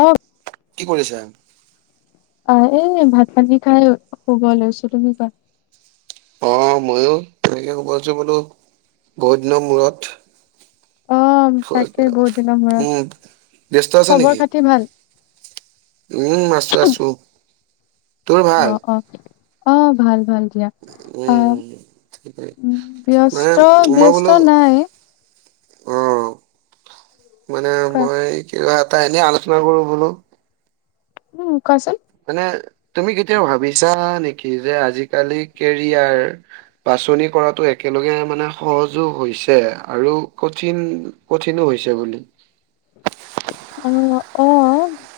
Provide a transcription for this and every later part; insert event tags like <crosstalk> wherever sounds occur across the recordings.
অ কি কৰিছা আহ এই ভাত পানী খাই শুব লৈছো তুমি কোৱা অ ময়ো তেনেকে শুব লৈছো বোলো বহুত দিনৰ মূৰত অ', তাকে বহুত দিনৰ মূৰত উম ব্যস্ত আছা খবৰ নেকি খাতি ভাল? উম আছো আছো তোৰ অ ভাল? অ অ ভাল ভাল দিয়া অ উম উম মানে ব্যস্ত মই ব্যস্ত বোলো নাই অ মানে কোৱা মই কিবা এটা এনে আলোচনা কৰো বোলো উম কোৱাচোন মানে তুমি কেতিয়াবা ভাবিছা নেকি যে আজিকালি কেৰিয়াৰ বাচনি কৰাটো একেলগে মানে সহজো হৈছে আৰু কঠিন কঠিনো হৈছে বুলি অ অ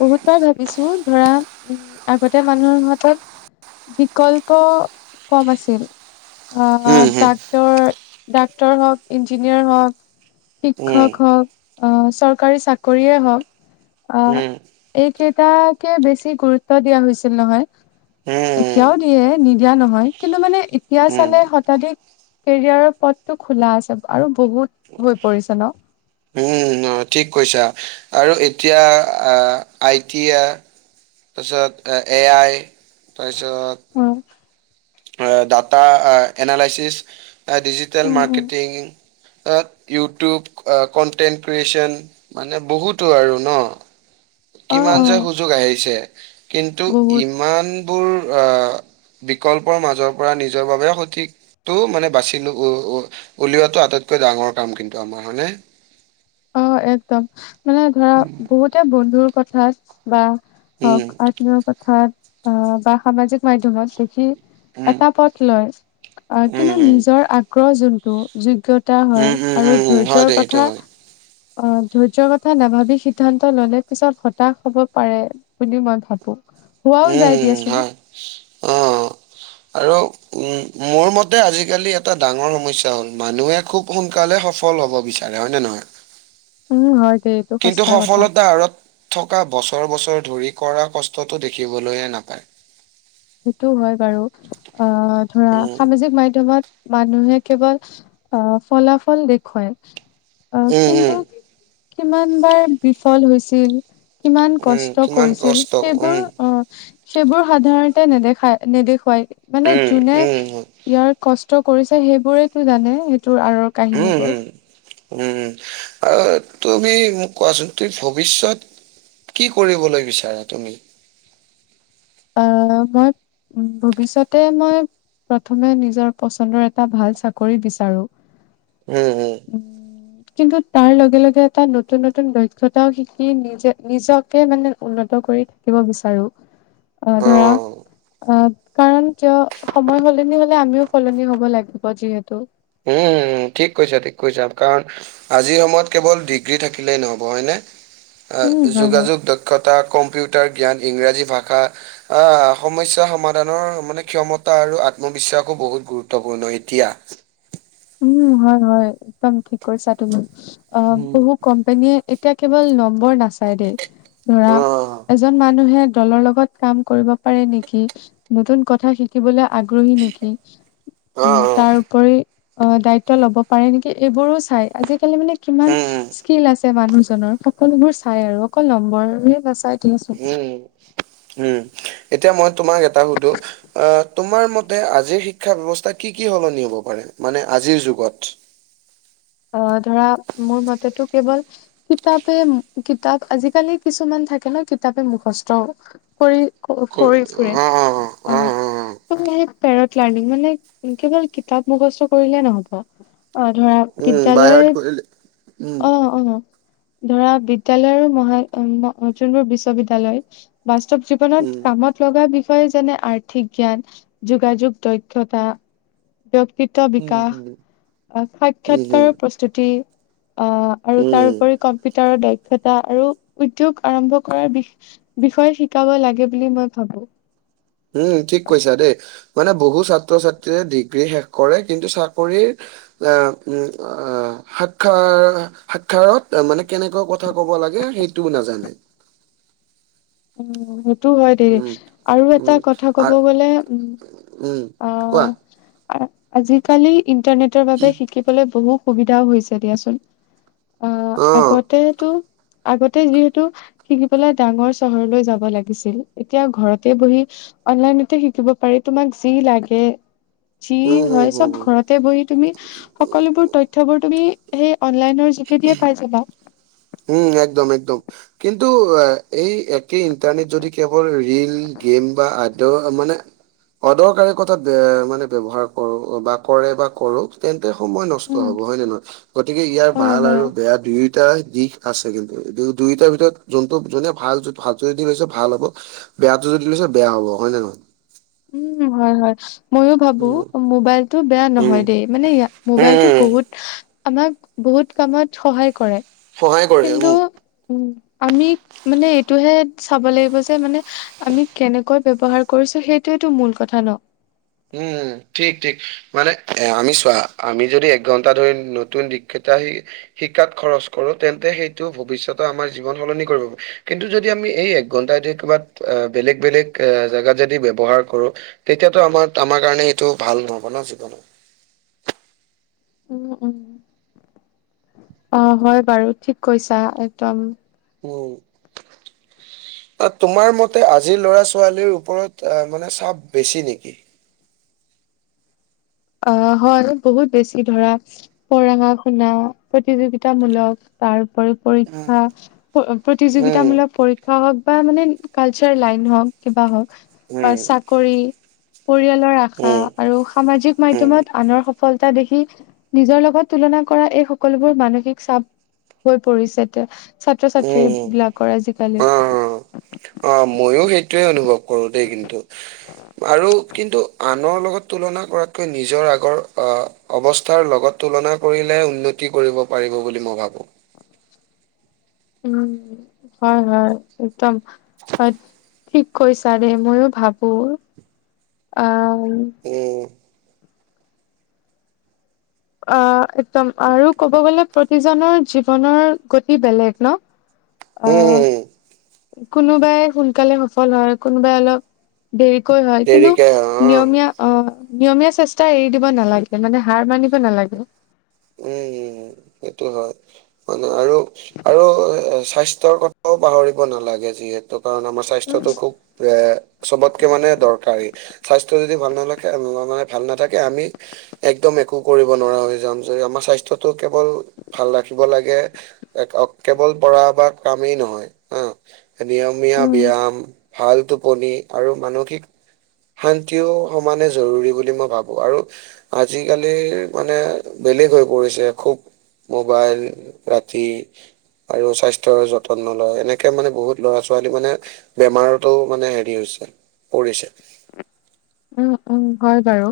বহুত বাৰ ভাবিছো ধৰা উম আগতে মানুহৰ হাতত বিকল্প কম আছিল, আহ উম হম তাক তোৰ ডাক্তৰ হওক, ইঞ্জিনিয়াৰ হওঁক উম শিক্ষক হওক, অ' চৰকাৰী চাকৰিয়ে হওক আ উম এইকেইটাকে বেছি গুৰুত্ব দিয়া হৈছিল নহয়। উম এতিয়াও দিয়ে নিদিয়া নহয় কিন্তু মানে এতিয়া উম, চালে শতাধিক কেৰিয়াৰৰ পথটো খোলা আছে, আৰু বহুত হৈ পৰিছে ন' উম উম অ' ঠিক কৈছা, আৰু এতিয়া আ আই টি আ তাৰপিছত এ আই তাৰপিছত উম আ ডাটা এ এনেলাইছিছ ডিজিটেল মাৰ্কেটিং আ ইউটিউব কনটেন্ট ক্ৰিয়েচন মানে বহুতো আৰু ন' অ কিমান অ যে সুযোগ আহিছে, কিন্তু বহুত ইমানবোৰ আ বিকল্পৰ মাজৰ পৰা নিজৰ বাবে সঠিক টো মানে বাচি উ উলিওৱাটো আটাইতকৈ ডাঙৰ কাম কিন্তু আমাৰ হয়নে। অ' একদম মানে ধৰা বহুতে বন্ধুৰ কথাত বা উম, ধৰক আত্মীয়ৰ কথাত আ বা সামাজিক মাধ্যমত দেখি উম, এটা পথ লয়, আ উম, কিন্তু উম। নিজৰ আগ্ৰহ যোনটো যোগ্যতা হয়, উম, উম, আৰু উম, উম, হয় ধৈৰ্যৰ দে সেইটো কথা হয়। অ' ধৈয্য কথা নাভাবি সিদ্ধান্ত ললে পিছত হতাশ হ'ব পাৰে। বুলি মই ভাবো হোৱাও উম, যায় উম, দিয়াচোন। হয়। অ' আৰু উম, মোৰ মতে আজিকালি এটা ডাঙৰ সমস্যা হ'ল মানুহে খুব সোনকালে সফল হ'ব বিচাৰে। বিচাৰে হয় নে নহয় উম, হয় দেই এইটো কিন্তু, সঁচা কথা সফলতাৰ আৰত থকা বছৰ বছৰ ধৰি কৰা কষ্টটো দেখিবলৈয়ে নাপায়। সেইটো হয় বাৰু অ' ধৰা উম, সামাজিক মাধ্যমত মানুহে কেৱল আ ফলাফল দেখুৱায়। আহ, উম, উম, কিন্তু কিমান বাৰ বিফল হৈছিল। কিমান উম, কষ্ট কিমান কৰিছিল কষ্ট উম, সেইবোৰ আহ সেইবোৰ সাধাৰণতে নেদেখাই, নেদেখুৱায় মানে উম, যোনে উম, হয়। ইয়াৰ কষ্ট কৰিছে সেইবোৰেতো জানে সেইটোৰ আঁৰৰ উম, কাহিনীবোৰ। উম, উম, আৰু তুমি মোক কোৱাচোন তুমি ভৱিষ্যত কি কৰিবলৈ বিচাৰা তুমি? আহ, মই ভৱিষ্যতে মই প্ৰথমে নিজৰ পচন্দৰ এটা ভাল চাকৰি বিচাৰো। উম, উম। কিন্তু তাৰ লগে লগে এটা নতুন নতুন দক্ষতাও শিকি নিজে নিজকে মানে উন্নত কৰি থাকিব বিচাৰো। অ', ধৰা অ', কাৰণ কিয় সময় সলনি হলে আমিও সলনি হব লাগিব যিহেতু। উম, ঠিক কৈছা, ঠিক কৈছা কাৰণ আজিৰ সময়ত কেৱল ডিগ্ৰী থাকিলেই নহ'ব হয়নে, উম হয় হয় যোগাযোগ ক্ষতা, কম্পিউটাৰ জ্ঞান, ইংৰাজী ভাষা আহ, সমস্যা সমাধানৰ মানে ক্ষমতা আৰু আত্মবিশ্বাসো বহুত গুৰুত্বপূৰ্ণ এতিয়া। উম, হয়, হয়, একদম ঠিক কৈছা তুমি অ', বহু কোম্পনীয়ে এতিয়া কেৱল নম্বৰ নাচাই দেই ধৰা অ', এজন মানুহে দলৰ লগত কাম কৰিব পাৰে নেকি, নতুন কথা শিক শিকিবলৈ আগ্ৰহী নেকি উম, অ', অ', তাৰোপৰি অ', দায়িত্ব লব পাৰে নেকি এইবোৰো চাই আজিকালি মানে কিমান উম, স্কিল আছে মানুহজনৰ সকলোবোৰ চাই আৰু অকল নম্বৰেই নাচাই। দিয়াচোন। উম, উম। এতিয়া মই তোমাক এটা সুধো আহ, তোমাৰ মতে আজিৰ শিক্ষ <unintelligible> ব্যৱস্থাৰ কি কি সলনি হ'ব পাৰে, মানে আজিৰ যুগত? অ', ধৰা মোৰ মতেটো কেৱল কিতাপে-কিতাপ আজিকালি কিছুমান থাকে ন কিতাপে মুখস্থও কৰি-কৰি ফুৰে। উম, অ উম। সেই পেৰট লাৰ্নিং মানে কেৱল কিতাপ মুখস্থ কৰিলে নহ'ব। অ', ধৰা উম, বাই হাৰ্ট বিদ্যালয়ত কৰিলে উম, অ', অ'। ধৰা বিদ্যালয় আৰু মহা-মো যোনবোৰ বিশ্ববিদ্যালয় বাস্তৱ জীৱনত উম। কামত লগা বিষ বিষয় যেনে আৰ্থিক জ্ঞান, যোগাযোগ দক্ষতা ব্যক্তিত্ব উম, বিকাশ, হুম, উম, হুম, সাক্ষাৎকাৰৰ প্ৰস্তুতি অ', আৰু উম, তাৰ ওপৰি কম্পিউটাৰৰ দায়ি <unintelligible> আৰু উদ্যোগ আৰম্ভ কৰাৰ বি-বিষয়ে শিকাব লাগে বুলি মই ভাবোঁ। উম, ঠিক কৈছা দেই মানে বহু ছাত্ৰ-ছাত্ৰীয়ে ডিগ্ৰী শেষ কৰে কিন্তু চাকৰিৰ অ', উম, অ', সাক্ষাৰ-সাক্ষাৰত মানে কেনেকুৱা কথা কব লাগে সেই টো নাজানে। উম সেইটো হয় দেই উম, আৰু এটা উম, কথা আ, ক'ব গলে উম উম, কোৱা। আহ আ- আজিকালি ইন্টাৰনেটৰ বাবে শিকিবলৈ বহু সুবিধাও হৈছে দিয়াচোন। অ', অ', আগতেতো আগতে যিহেতু শিকিবলৈ ডাঙৰ চহৰলৈ যাব লাগিছিল এতিয়া ঘৰতে বহি অনলাইনতে শিকিব পাৰি তোমাক যি লাগে যি উম, হুম, হয় হুম, চব হুম। ঘৰতে বহি তুমি সকলোবোৰ তথ্যবোৰ তুমি সেই অনলাইনৰ যোগেদিয়ে পাই যাবা। উম, একদম, একদম। কিন্তু এই একেই ইণ্টাৰনেট যদি কেৱল ৰীল গেম বা আদ মানে অদৰকাৰী কথাত বে মানে ব্যৱহাৰ কৰোঁ বা কৰে বা কৰোঁ তেন্তে সময় নষ্ট উম, হ'ব হয় নে নহয় গতিকে ইয়াৰ অ', ভাল হয়। আৰু বে বেয়া দুয়োটা দিশ আছে কিন্তু দুয়ো-দুয়োটাৰ ভিতৰত যোনটো যোনে ভাল <unintelligible> ভাল হ'ব বেয়াটো যদি লৈছে বেয়া হ'ব হয় নে নহয়? উম, হয়, হয় মইও ভাবো উম, উম, অ'মোবাইল টো বেয়া নহয় দে মানে ইয়া উম, মোবাইলটো উম, বহুত আমাক বহুত কামত সহায় কৰে। সহায় কৰে কিন্তু উম। উম, আমি মানে এইটোহে চাব লাগিব যে মানে আমি কেনেকৈ ব্যৱহাৰ কৰিছোঁ সেইটোৱেইটো মূল কথা ন? উম, ঠিক, ঠিক। মানে এ আমি চোৱা আমি যদি একঘন্টা ধৰি নতুন দিশকেইটা আহি শিকাত খৰচ কৰোঁ তেন্তে সেইটো ভৱিষ্যতত আমাৰ জীৱন সলনি কৰিব কিন্তু যদি আমি এই একঘন্টা যদি কবাত অ'বেলেগ, বেলেগ এ, জেগাত যদি ব্যৱহাৰ কৰোঁ তেতিয়াতো আমাৰ-আমাৰ কাৰণে এইটো ভাল নহ'ব ন' জীৱনত। উম, উম। অ'হয় বাৰু ঠিক কৈছা একদম। উম, অ'তোমাৰ মতে আজিৰ লৰা-ছোৱালীৰ ওপৰত আহ, মানে চাপ বেছি নেকি? অ' হয় বহুত বেছি ধৰা পৰাঙা শুনা প্ৰতিযোগিতামূলক তাৰ ওপৰিও উম, পৰীক্ষা <unintelligible> উম, প্ৰতিযোগিতামূলক পৰীক্ষ শিক্ষা হওক বা মানে কালচাৰ লাইন হওক কিবা হওক আ চাকৰি পৰিয়ালৰ আশা উম, আৰু সামাজিক উম, মাধ্যমত আনৰ সফলতা দেখি নিজৰ লগত তুলনা কৰা এই সকলোবোৰ মানসিক চাপ হৈ পৰিছে তে ছাত্ৰ-ছাত্ৰী উম, উম, বিলাকৰ আজিকালি অ', অ' ময়ো সেইটোৱে অনুভৱ কৰো দেই কিন্তু আৰু কিন্তু আনৰ লগত তুলনা কৰাতকৈ নিজৰ আগৰ আহ, অৱস্থাৰ লগত তুলনা কৰিলে উন্নতি কৰিব পাৰিব বুলি মই ভাবো। উম, হয়, হয় একদম সচ ঠিক কৈছা দেই ময়ো ভাবো আ, উম, এ, অ' একদম আৰু ক'ব গ'লে প্ৰতিজনৰ জীৱনৰ গতি বেলেগ ন? <inaudible> আহ, কোনোবাই সোনকালে সফল হয় কোনোবাই অলপ দেৰিকৈ হয়, কিন্তু দেৰিকে হয় অ'। নিয়মীয়া অ' নিয়মীয়া চেষ্টা এৰি দিব নালাগে মানে হাৰ মানিব নালাগে। উম, এইটো হয়। মানে আৰু, আৰু এ স্বাস্থ্যৰ কথাও পাহৰিব নালাগে যিহেতু কাৰণ আমাৰ উম স্বাস্থ্যটো খুব বে চবতকে মানে দৰকাৰী স্বাস্থ্য যদি ভাল নালাখে <unintelligible> মানে ভাল নাথাকে আমি একদম একো কৰিব নোৱাৰা হৈ যাম যে আমাৰ স্বাস্থ্যটো কেৱল ভাল ৰাখিব লাগে একক কেৱল পঢ়া বা কামেই হা নিয়মীয়া উম ব্যায়াম ভাল টোপনি আৰু মানসিক শান্তিও সমানে জৰুৰী বুলি মই ভাবো আৰু আজিকালিৰ মানে বেলেগ হৈ পৰিছে খুব মোবাইল ৰাতি আৰু স্বাস্থ্যৰ যতন নলয় এনেকে মানে বহুত ল'ৰা ছোৱালী মানে বেমাৰতো মানে হেৰি হৈছে পৰিছে। উম উম হয় বাৰু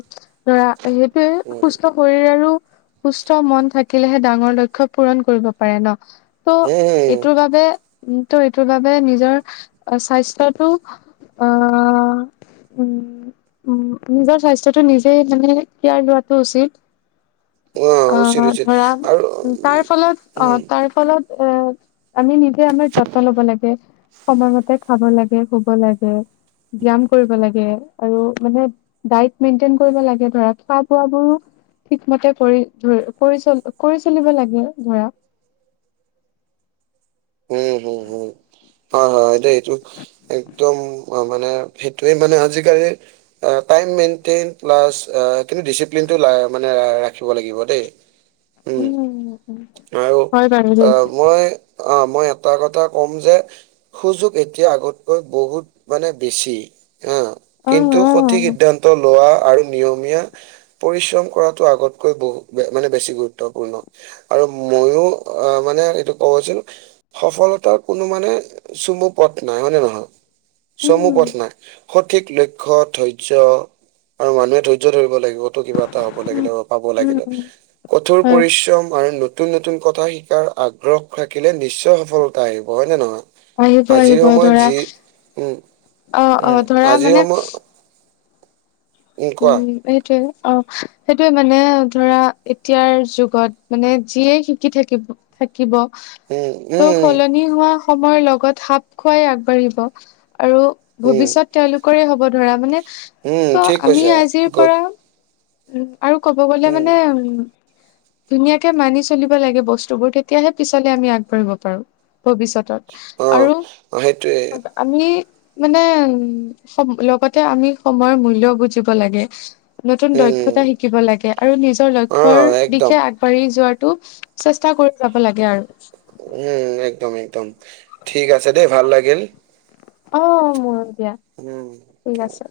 ধৰা সেইটোয়ে উম সুস্থ শৰীৰ আৰু সুস্থ মন থাকিলেহে ডাঙৰ লক্ষ্য পূৰণ কৰিব পাৰি ন। ত' উম এইটোৰ বাবে ত' এইটোৰ বাবে নিজৰ স্বাস্থ্যটো অ উম উম নিজৰ স্বাস্থ্যটো নিজে মানে কেয়াৰ লোৱাটো উচিত। উম অ উচিত উচিত ধৰা আৰু তাৰ ফলত অ উম তাৰ ফলত এ আমি নিজে আমাৰ যত্ন ল'ব লাগে। সময়মতে খাব লাগে শুব লাগে ব্যায়াম কৰিব লাগে আৰু মানে ডাইট মেইনটেইন কৰিব লাগে ধৰা খোৱা বোৱাবোৰো ঠিকমতে কৰি কৰি চলিব লাগে ধৰা। উম হম হম হয় হয় দে এ এইটো। একদম মানে সেইটোৱে মানে আজিকালি আ টাইম মেইনটেইন প্লাছ আ কিন্তু ডিচিপ্লিন টো মানে ৰাখিব লাগিব দেই। <inaudible> উম আৰু হয় বাৰু দে। অ', মই অ মই এটা কথা কম যে সুযোগ এতিয়া আগতকৈ বহুত মানে বেছি। হ অ কিন্তু সঠিক অ সিদ্ধান্ত লোৱা আৰু নিয়মীয়া পৰিশ্ৰম কৰাতটো আগতকৈ বহু মানে বেছি গুৰুত্বপূৰ্ণ। আৰু মইয়ো অ মানে এইটো কব আছিল সফলতাৰ কোনো মানে চমু পথ নাই হয়নে নহয় উম চমু পথ নাই। সঠিক লক্ষ্য ধৈৰ্য্য আৰু মানুহে ধৈৰ্য্য ধৰিব লাগিবতো কিবা। হব উম লাগিলে উম বা পাব লাগিলে উম কঠোৰ হয় পৰিশ্ৰম আৰু নতুন নতুন নতুন কথা শিকাৰ আগ্ৰহ থাকিলে নিশ্চয় সফলতা আহিব হয় নে নে নহয়। আহিব আজি আহিব সময় ধৰা যি উম অ অ উম ধৰা আজি মানে সময় উম এইটোৱে। অ সেইটোৱে মানে ধৰা এতিয়াৰ যুগত মানে যিয়ে শিকি থাকিব। থাকিব উম উম ত সলনি হোৱা সময়ৰ লগত সাপ খোৱাই আগবাঢ়িব আৰু উম উম ভৱিষ্যত তেওঁলোকৰে হ'ব ধৰা মানে উম ত' ঠিক আমি কৈছো আজিৰ গোড। পৰা উম আৰু ক'ব গলে মানে উম ধুনীয়াকে মানি চলিব লাগে বস্তুবোৰ তেতিয়াহে পিছলে আমি আগবাঢ়িব পাৰোঁ। ভৱিষ্যতত অ আৰু অ, সেইটোৱে আমি মানে উম লগতে আমি সময়ৰ মূল্য বুজি লাগে নতুন উম দৈৰ্ঘ্যতা শিকি শিকিব লাগে আৰু নিজৰ অ লক্ষ্যৰ একদম দিশে আগবাঢ়ি যোৱাটো চেষ্টা কৰি যাব লাগে আৰু। উম একদম একদম ঠিক দেই ভাল লাগিল। অ ময়ো দিয়া। উম। ঠিক আছে।